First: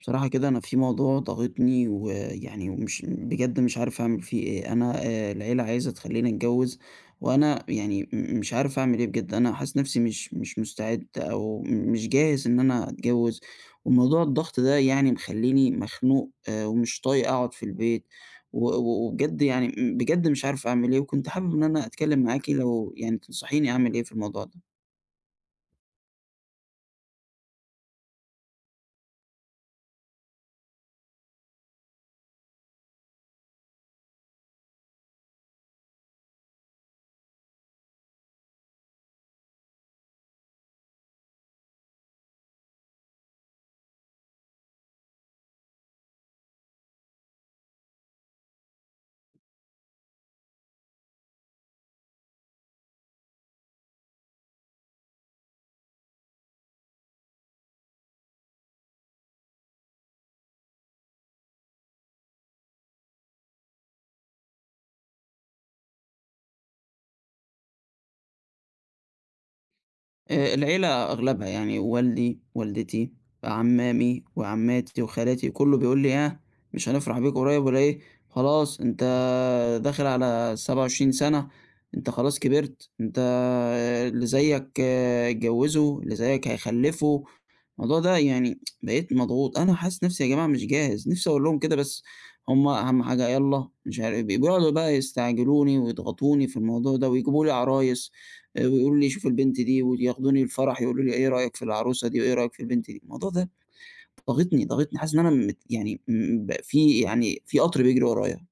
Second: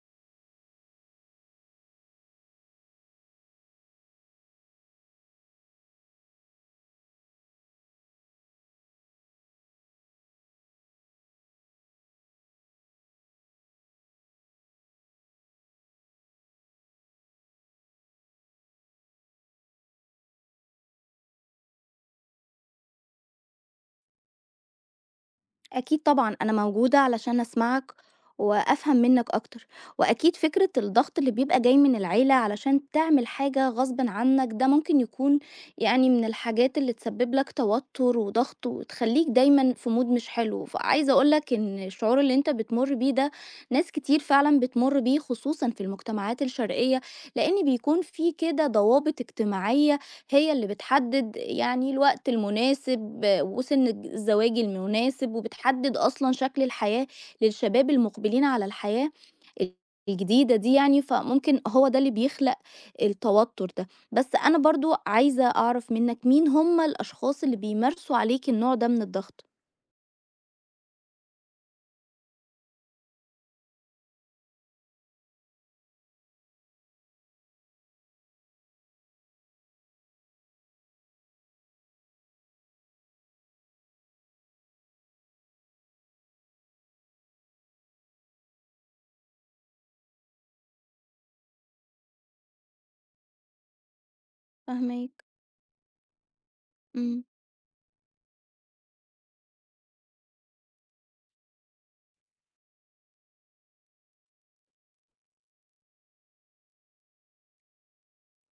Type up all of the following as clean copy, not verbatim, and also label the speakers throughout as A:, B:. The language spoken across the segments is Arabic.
A: بصراحة كده أنا في موضوع ضاغطني ويعني ومش بجد مش عارف أعمل فيه إيه، أنا العيلة عايزة تخليني أتجوز. وأنا يعني مش عارف أعمل إيه بجد. أنا حاسس نفسي مش مستعد أو مش جاهز إن أنا أتجوز. وموضوع الضغط ده يعني مخليني مخنوق، ومش طايق أقعد في البيت. و- و- وبجد يعني بجد مش عارف أعمل إيه، وكنت حابب إن أنا أتكلم معاكي لو يعني تنصحيني أعمل إيه في الموضوع ده.
B: أكيد طبعًا، أنا موجودة علشان أسمعك وأفهم منّك أكتر. وأكيد فكرة الضغط اللي بيبقى جاي من العيلة علشان تعمل حاجة غصبٍ عنّك ده ممكن يكون يعني من الحاجات اللي تسبب لك توتر وضغط وتخلّيك دايمًا في mood مش حلو. فعايزة أقول لك إن الشعور اللي أنت بتمُر بيه ده ناس كتير فعلًا بتمُر بيه خصوصًا في المجتمعات الشرقية، لإن بيكون في كده ضوابط اجتماعية هي اللي بتحدد يعني الوقت المناسب وسن الزواج المناسب وبتحدد أصلًا شكل الحياة للشباب المقبلين على الحياة الجديدة دي يعني. فممكن هو ده اللي بيخلق التوتر ده. بس أنا برضه عايزة أعرف منّك مين هم الأشخاص اللي بيمارسوا عليك النوع ده من الضغط؟
A: العيلة أغلبها يعني والدي، والدتي، عمّامي وعمّاتي وخالاتي كُلّه بيقول لي: "ياه! مش هنفرح بيك قريب والّا إيه؟ خلاص أنت داخل على 27 سَنة، أنت خلاص كبرت، أنت اللي زيّك اتجوّزوا، اللي زيّك هيخلّفوا." الموضوع ده يعني بقيت مضغوط، أنا حاسس نَفْسي يا جماعة مش جاهز، نِفْسي أقول لهم كده. بس هم أهم حاجة يالّا مش عار بيقعدوا بقى
B: فاهماك.
A: يستعجلوني ويضغطوني في الموضوع ده
B: إمم.
A: ويجيبوا لي عرايس. ويقولوا لي شوف البنت دي، وياخدوني الفرح يقولوا لي إيه رأيك في العروسة دي، وإيه رأيك في البنت دي. الموضوع ده ضاغطني، حاسس إن أنا مت، يعني م ب في يعني في قطر بيجري ورايا.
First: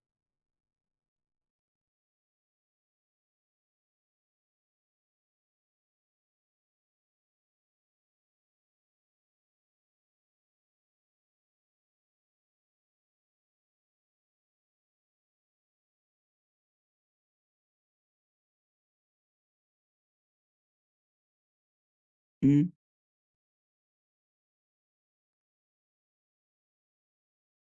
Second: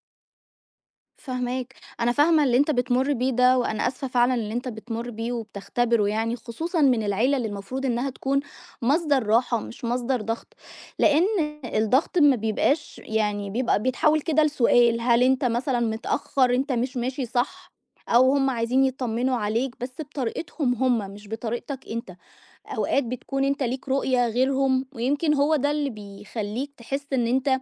B: فاهماك. أنا فاهمة اللي أنت بتمُر بيه ده، وأنا آسفة فعلًا اللي أنت بتمُر بيه وبتختبره يعني، خصوصًا من العيلة اللي المفروض إنها تكون مصدر راحة مش مصدر ضغط. لإن الضغط ما بيبقاش، يعني بيبقى بيتحوّل كده لسؤال، هل أنت مثلًا متأخّر، أنت مش ماشي صح، أو هُم عايزين يطمّنوا عليك بس بطريقتهم هُم مش بطريقتك أنت.
A: إمم.
B: أوقات بتكون أنت ليك رؤية غيرهم، ويمكن هو ده اللي بيخلّيك تحس إن أنت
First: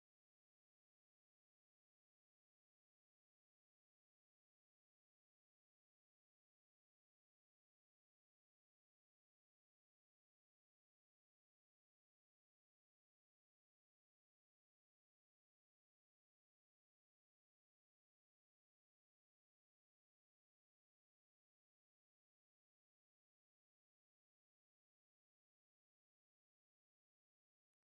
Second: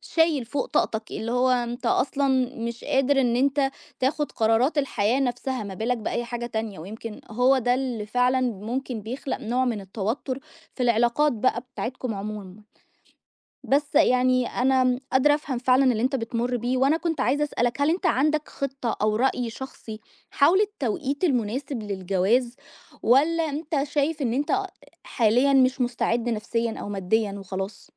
B: شايل فوق طاقتك، اللي هو أنت أصلًا مش قادر إن أنت تاخد قرارات الحياة نفسها، ما بالك بأي حاجة تانية، ويمكن هو ده اللي فعلًا ممكن بيخلق نوع من التوتر في العلاقات بقى بتاعتكم عمومًا. بس يعني أنا قادرة أفهم فعلًا اللي أنت بتمُر بيه، وأنا كنت عايزة أسألك هل أنت عندك خطة أو رأي شخصي حول التوقيت المناسب للجواز، والّا أنت شايف إن أنت حاليًا مش مستعد نفسيًا أو ماديًا وخلاص؟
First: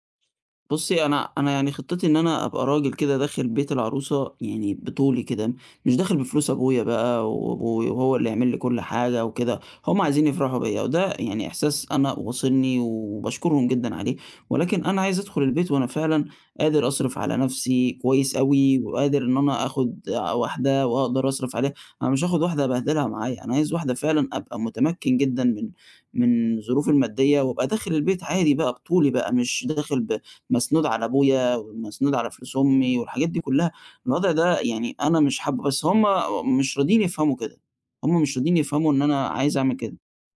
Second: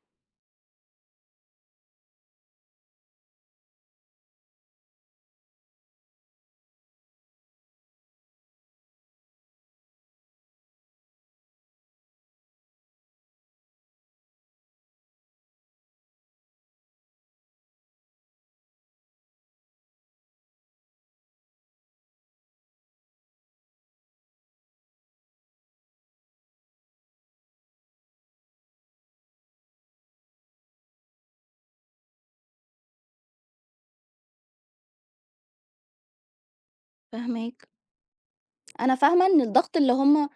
A: بُصّي، أنا يعني خطّتي إن أنا أبقى راجل كده داخل بيت العروسة يعني بطولي كده، مش داخل بفلوس أبويا بقى، وأبويا وهو اللي يعمل لي كل حاجة وكده. هُم عايزين يفرحوا بيّا، وده يعني إحساس أنا واصلني وباشكرهم جدًا عليه، ولكن أنا عايز أدخل البيت وأنا فعلًا قادر أصرف على نَفْسي كويس أوي، وقادر إن أنا آخُد واحدة وأقدر أصرف عليها. أنا مش هاخُد واحدة أبهدلها معايا، أنا عايز واحدة فعلًا أبقى متمكن جدًا من ظروفي المادية، وأبقى داخل البيت عادي بقى بطولي بقى، مش داخل ب مسنود على أبويا ومسنود على فلوس أمي والحاجات دي كلّها. الوضع ده يعني أنا مش حابّه، بس هُم مش راضيين يفهموا كده.
B: فاهماك.
A: هُم مش راضيين يفهموا
B: أنا
A: إن أنا
B: فاهمة إن
A: عايز أعمل
B: الضغط اللي
A: كده.
B: هم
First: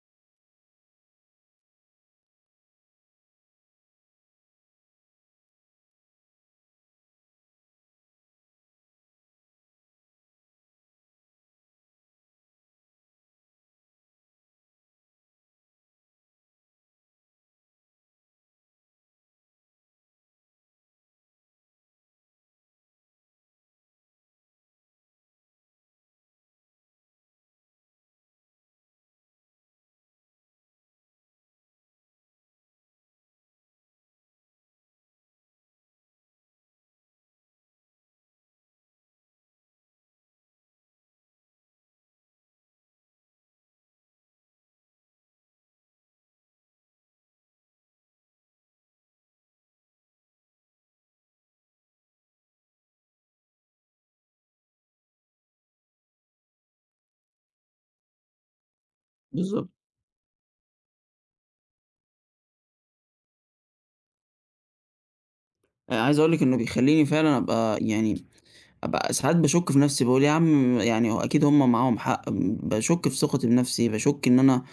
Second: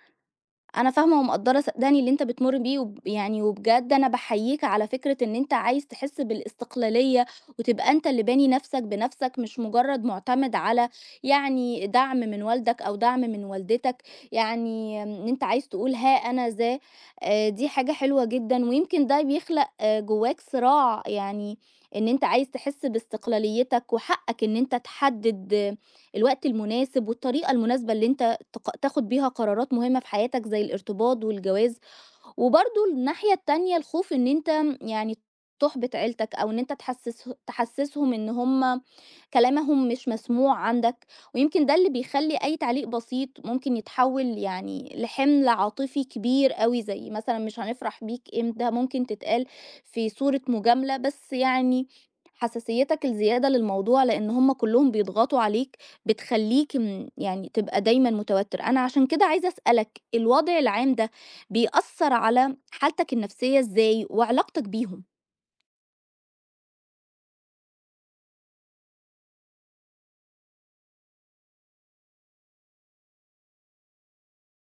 B: أنا فاهمة ومقدّرة صدّقني اللي أنت بتمُر بيه. وب يعني وبجد أنا باحييك على فكرة إن أنت عايز تحس بالاستقلالية، وتبقى أنت اللي باني نَفْسك بنَفْسك، مش مجرّد مُعتمد على يعني دعم من والدك أو دعم من والدتك، يعني إن أنت عايز تقول ها أنا ذا. دي حاجة حلوة جدًا، ويمكن ده بيخلق جوّاك صراع. يعني إن أنت عايز تحس باستقلاليتك، وحقّك إن أنت تحدد الوقت المناسب والطريقة المناسبة اللي أنت تاخد بيها قرارات مهمة في حياتك زي الارتباط والجواز. وبرضه الناحية التانية الخوف إن أنت يعني تحبط عيلتك أو إن أنت تحسسهم إن هم كلامهم مش مسموع عندك، ويمكن ده اللي بيخلي أي تعليق بسيط ممكن يتحول يعني لحمل عاطفي كبير قوي، زي مثلا مش هنفرح بيك إمتى، ممكن تتقال في صورة مجاملة بس يعني حساسيتك الزيادة للموضوع لأن هم كلهم بيضغطوا عليك بتخليك تبقى دايما متوتر. أنا عشان كده عايزة
A: بالضبط.
B: أسألك الوضع العام ده بيأثّر على حالتك النفسية إزاي وعلاقتك بيهم؟
A: عايز أقول لِك إنه بيخلّيني فعلًا أبقى يعني أبقى ساعات باشُك في نَفْسي، باقول يا عم يعني هو أكيد هُم معاهم حق، باشُك في ثقتي بنَفْسي، باشُك إن أنا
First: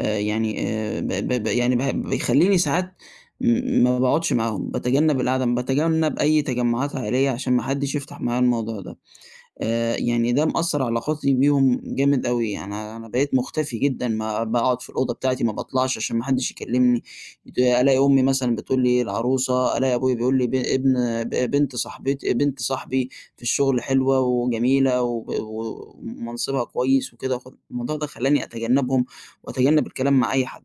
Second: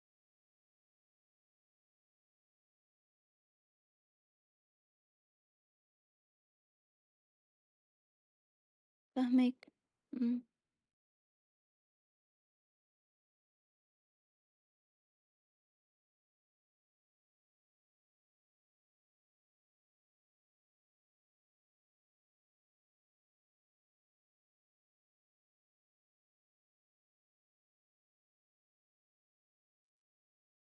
A: يعني ب ب ب يعني ب بيخلّيني ساعات ما باقعدش معاهم، باتجنّب القعدة، باتجنّب أي تجمُّعات عائلية عشان ما حدّش يفتح معايا الموضوع ده.
B: فاهماك.
A: يعني
B: إمم.
A: ده مأثّر على علاقاتي بيهم جامد أوي، أنا بقيت مختفي جدًا، ما باقعد في الأوضة بتاعتي، ما باطلعش عشان ما حدّش يكلّمني. ألاقي أمي مثلًا بتقول لي العروسة، ألاقي أبويا بيقول لي ب ابن ب بنت صاحبت بنت صاحبي في الشغل حلوة وجميلة وب و ومنصبها كويس وكده، فالموضوع ده خلّاني أتجنّبهم وأتجنّب الكلام مع أي حد.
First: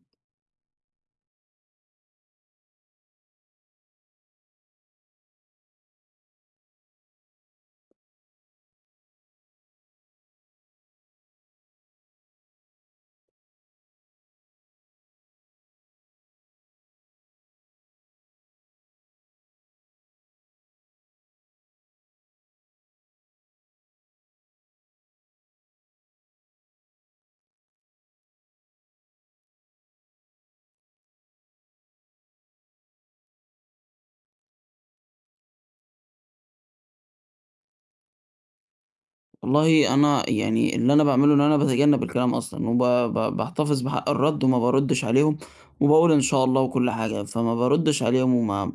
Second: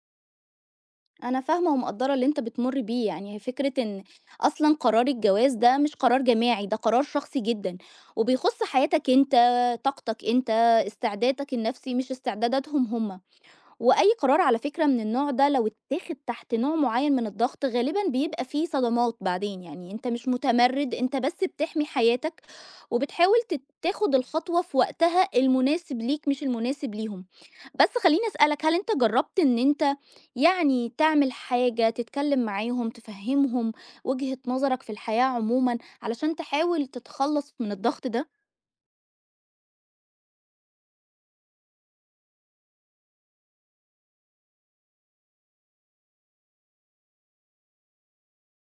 B: أنا فاهمة ومقدّرة اللي أنت بتمُر بيه. يعني هي فكرة إن أصلًا قرار الجواز ده مش قرار جماعي، ده قرار شخصي جدًا، وبيخُص حياتك أنت، طاقتك أنت، استعدادك النفسي مش استعداداتهم هم. وأي قرار على فكرة من النوع ده لو اتاخد تحت نوع معين من الضغط غالبا بيبقى فيه صدمات بعدين. يعني انت مش متمرد، انت بس بتحمي حياتك وبتحاول تاخد الخطوة في وقتها المناسب ليك مش المناسب ليهم. بس خليني أسألك هل انت جربت ان انت يعني تعمل حاجة تتكلم معاهم تفهمهم وجهة نظرك في الحياة عموما علشان تحاول تتخلص من الضغط ده؟
A: والله أنا يعني اللي أنا باعمله إن أنا باتجنب الكلام أصلًا، وب ب باحتفظ بحق الرد وما باردّش عليهم، وباقول إن شاء الله وكل حاجة، فما باردّش عليهم وما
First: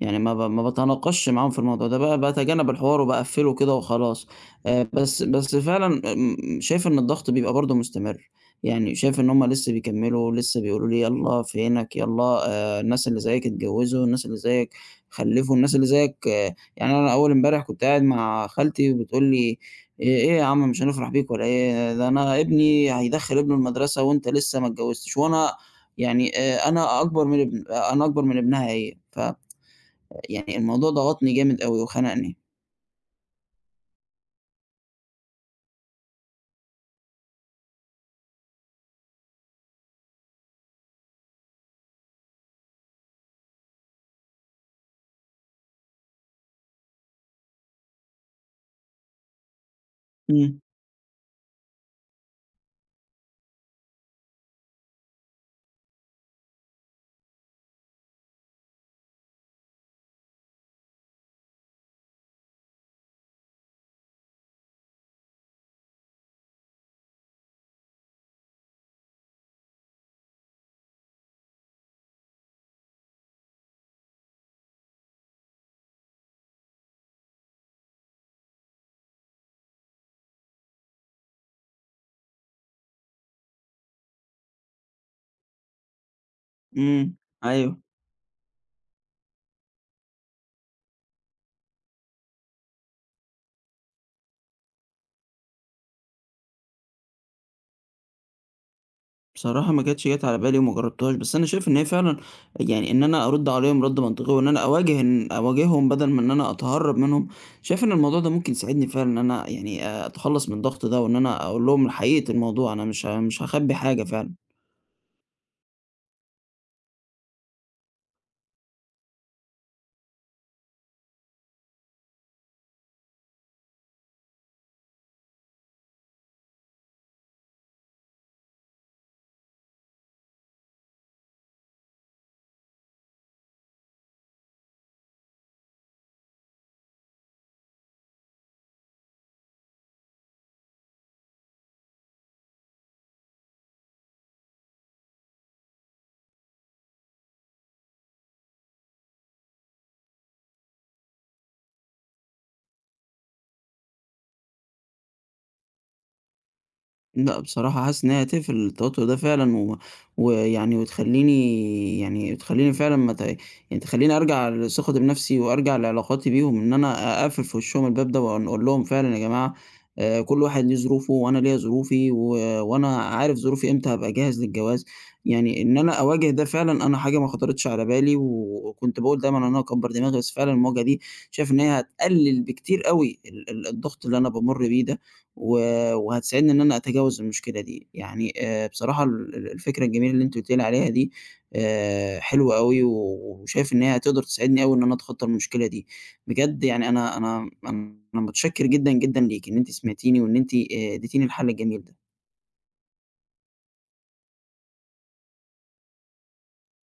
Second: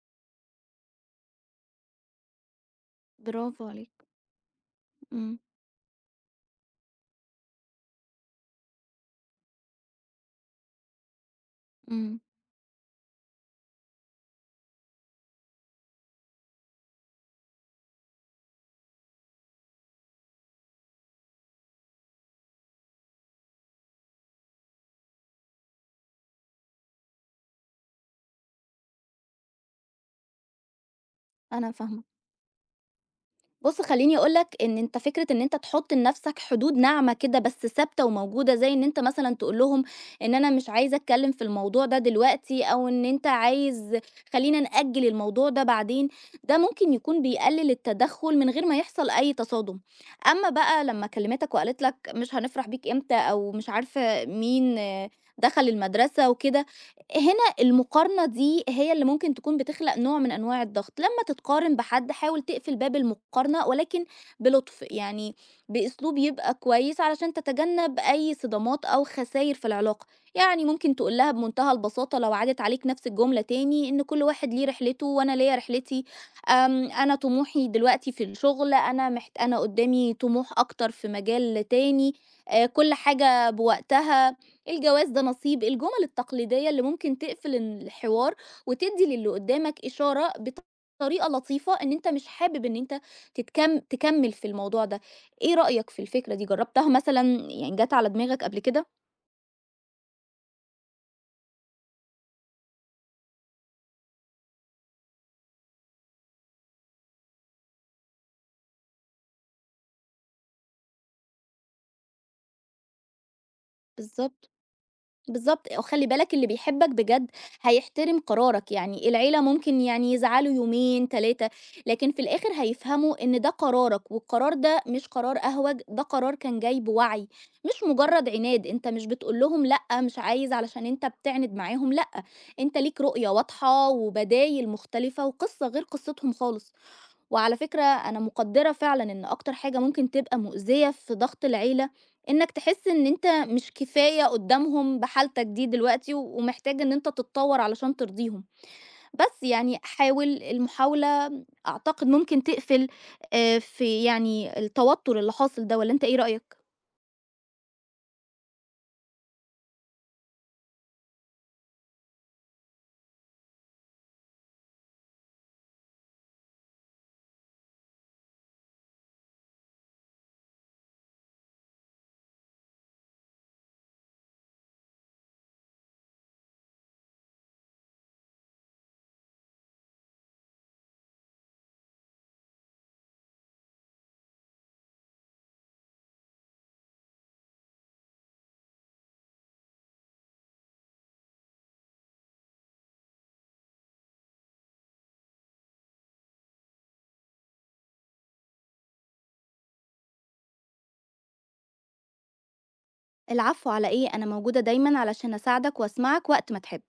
A: يعني ما ب ما باتناقشش معاهم في الموضوع ده، باتجنب الحوار وباقفّله
B: برافو
A: كده
B: عليك.
A: وخلاص. آآ بس
B: امم.
A: بس فعلًا شايف إن الضغط بيبقى برضه مستمر، يعني شايف إن هم لسه بيكمّلوا، لسه بيقولوا لي يالّا فينك،
B: امم.
A: يالّا الناس اللي زيّك اتجوّزوا، الناس اللي زيّك خلّفوا، الناس اللي زيّك، يعني أنا أول امبارح كنت قاعد مع خالتي وبتقول لي: " إيه يا عم مش هنفرح بيك ولا إيه، ده أنا ابني هيدخّل ابنه المدرسة وأنت لسه ما اتجوّزتش." وأنا أنا أكبر من ابن، أنا أكبر من ابنها هي، يعني الموضوع ضغطني جامد
B: انا
A: أوي
B: فاهمة.
A: وخنقني.
B: بُص خلّيني أقول لك إن أنت فكرة إن أنت تحُط لنَفْسك حدود ناعمة كده بس ثابتة وموجودة، زي إن أنت مثلًا تقول لهم إن أنا مش عايز أتكلّم في الموضوع ده دلوقتي، أو إن أنت عايز خلّينا نأجّل الموضوع ده بعدين. ده ممكن يكون بيقلِّل التدخُّل من غير ما يحصل أي تصادم. أمّا
A: إمم.
B: بقى لمّا كلّمتك وقالت لك مش هنفرح بيك إمتى أو مش عارفة مين دخل المدرسة وكده، هنا المقارنة دي هي اللي ممكن تكون بتخلق نوع من أنواع الضغط. لمّا تتقارن بحد حاول تقفل باب المقارنة ولكن بلطف. يعني بأسلوب يبقى كويس علشان تتجنب أي صدامات أو خساير في العلاقة. يعني ممكن تقول لها بمنتهى البساطة لو عادت عليك نفس الجملة تاني إن كل واحد ليه رحلته وأنا ليّا رحلتي. أنا طموحي دلوقتي في الشغل، أنا قدامي طموح أكتر في مجال تاني. كل حاجة بوقتها. الجواز ده نصيب، الجمل التقليدية اللي
A: إمم.
B: ممكن تقفل
A: أيوه.
B: الحوار وتدّي للي قدّامك إشارة بطريقة لطيفة إن أنت مش حابب إن أنت تكمّل في الموضوع ده. إيه رأيك في الفكرة دي، جرّبتها مثلًا، يعني جات على دماغك قبل كده؟
A: بصراحة ما كانتش جات على بالي وما جرّبتهاش، بس أنا شايف إن هي فعلًا يعني إن أنا أرُد عليهم رَد منطقي وإن أنا أواجههم بدل ما إن أنا أتهرّب منهم. شايف إن الموضوع ده ممكن يساعدني فعلًا إن أنا يعني أتخلّص من الضغط ده وإن أنا أقول لهم حقيقة الموضوع، أنا مش هاخبّي حاجة فعلًا.
B: بالضبط. بالضبط، وخلّي بالك اللي بيحبك بجد هيحترم قرارك. يعني العيلة ممكن يعني يزعلوا يومين، 3، لكن في الآخر هيفهموا إن ده قرارك، والقرار ده مش قرار أهوج، ده قرار كان جاي بوعي، مش مجرد عناد. أنت مش بتقول لهم لأ مش عايز علشان أنت بتعند معاهم، لأ، أنت ليك رؤية واضحة وبدايل مختلفة وقصة غير قصتهم خالص. وعلى فكرة أنا مقدرة فعلًا إن أكتر حاجة ممكن تبقى مؤذية في ضغط العيلة، إنك تحس إن أنت مش كفاية قدّامهم بحالتك دي دلوقتي، ومحتاج إن أنت تتطور علشان ترضيهم. بس يعني حاول المحاولة، أعتقد ممكن تقفل في يعني التوتر اللي حاصل ده، والّا أنت إيه رأيك؟
A: لأ، بصراحة حاسس إن هي هتقفل التوتر ده فعلًا، و ويعني وتخلّيني يعني تخلّيني فعلًا ما ت يعني تخلّيني أرجع لثقتي بنفسي وأرجع لعلاقاتي بيهم، إن أنا أقفل في وشّهم الباب ده وأن أقول لهم فعلًا يا جماعة كل واحد ليه ظروفه وأنا ليّا ظروفي، و وأنا عارف ظروفي إمتى هابقى جاهز للجواز. يعني إن أنا أواجه ده فعلًا، أنا حاجة ما خطرتش على بالي، وكنت باقول دايمًا إن أنا أكبّر دماغي، بس فعلًا المواجهة دي شايف إن هي هتقلل بكتير أوي ال ال الضغط اللي أنا بامُر بيه ده. و وهتساعدني إن أنا أتجاوز المشكلة دي. يعني بصراحة ال ال الفكرة الجميلة اللي أنتِ قُلتِ لي عليها دي حلوة أوي، وشايف إن هي هتقدر تساعدني أوي إن أنا أتخطّى المشكلة دي. بجد يعني أنا متشكّر جدًا، جدًا ليكِ إن أنتِ سمعتيني وإن أنتِ ادّيتيني الحل الجميل ده.
B: العفو على إيه، أنا موجودة دايمًا علشان أساعدك وأسمعك وقت ما تحب.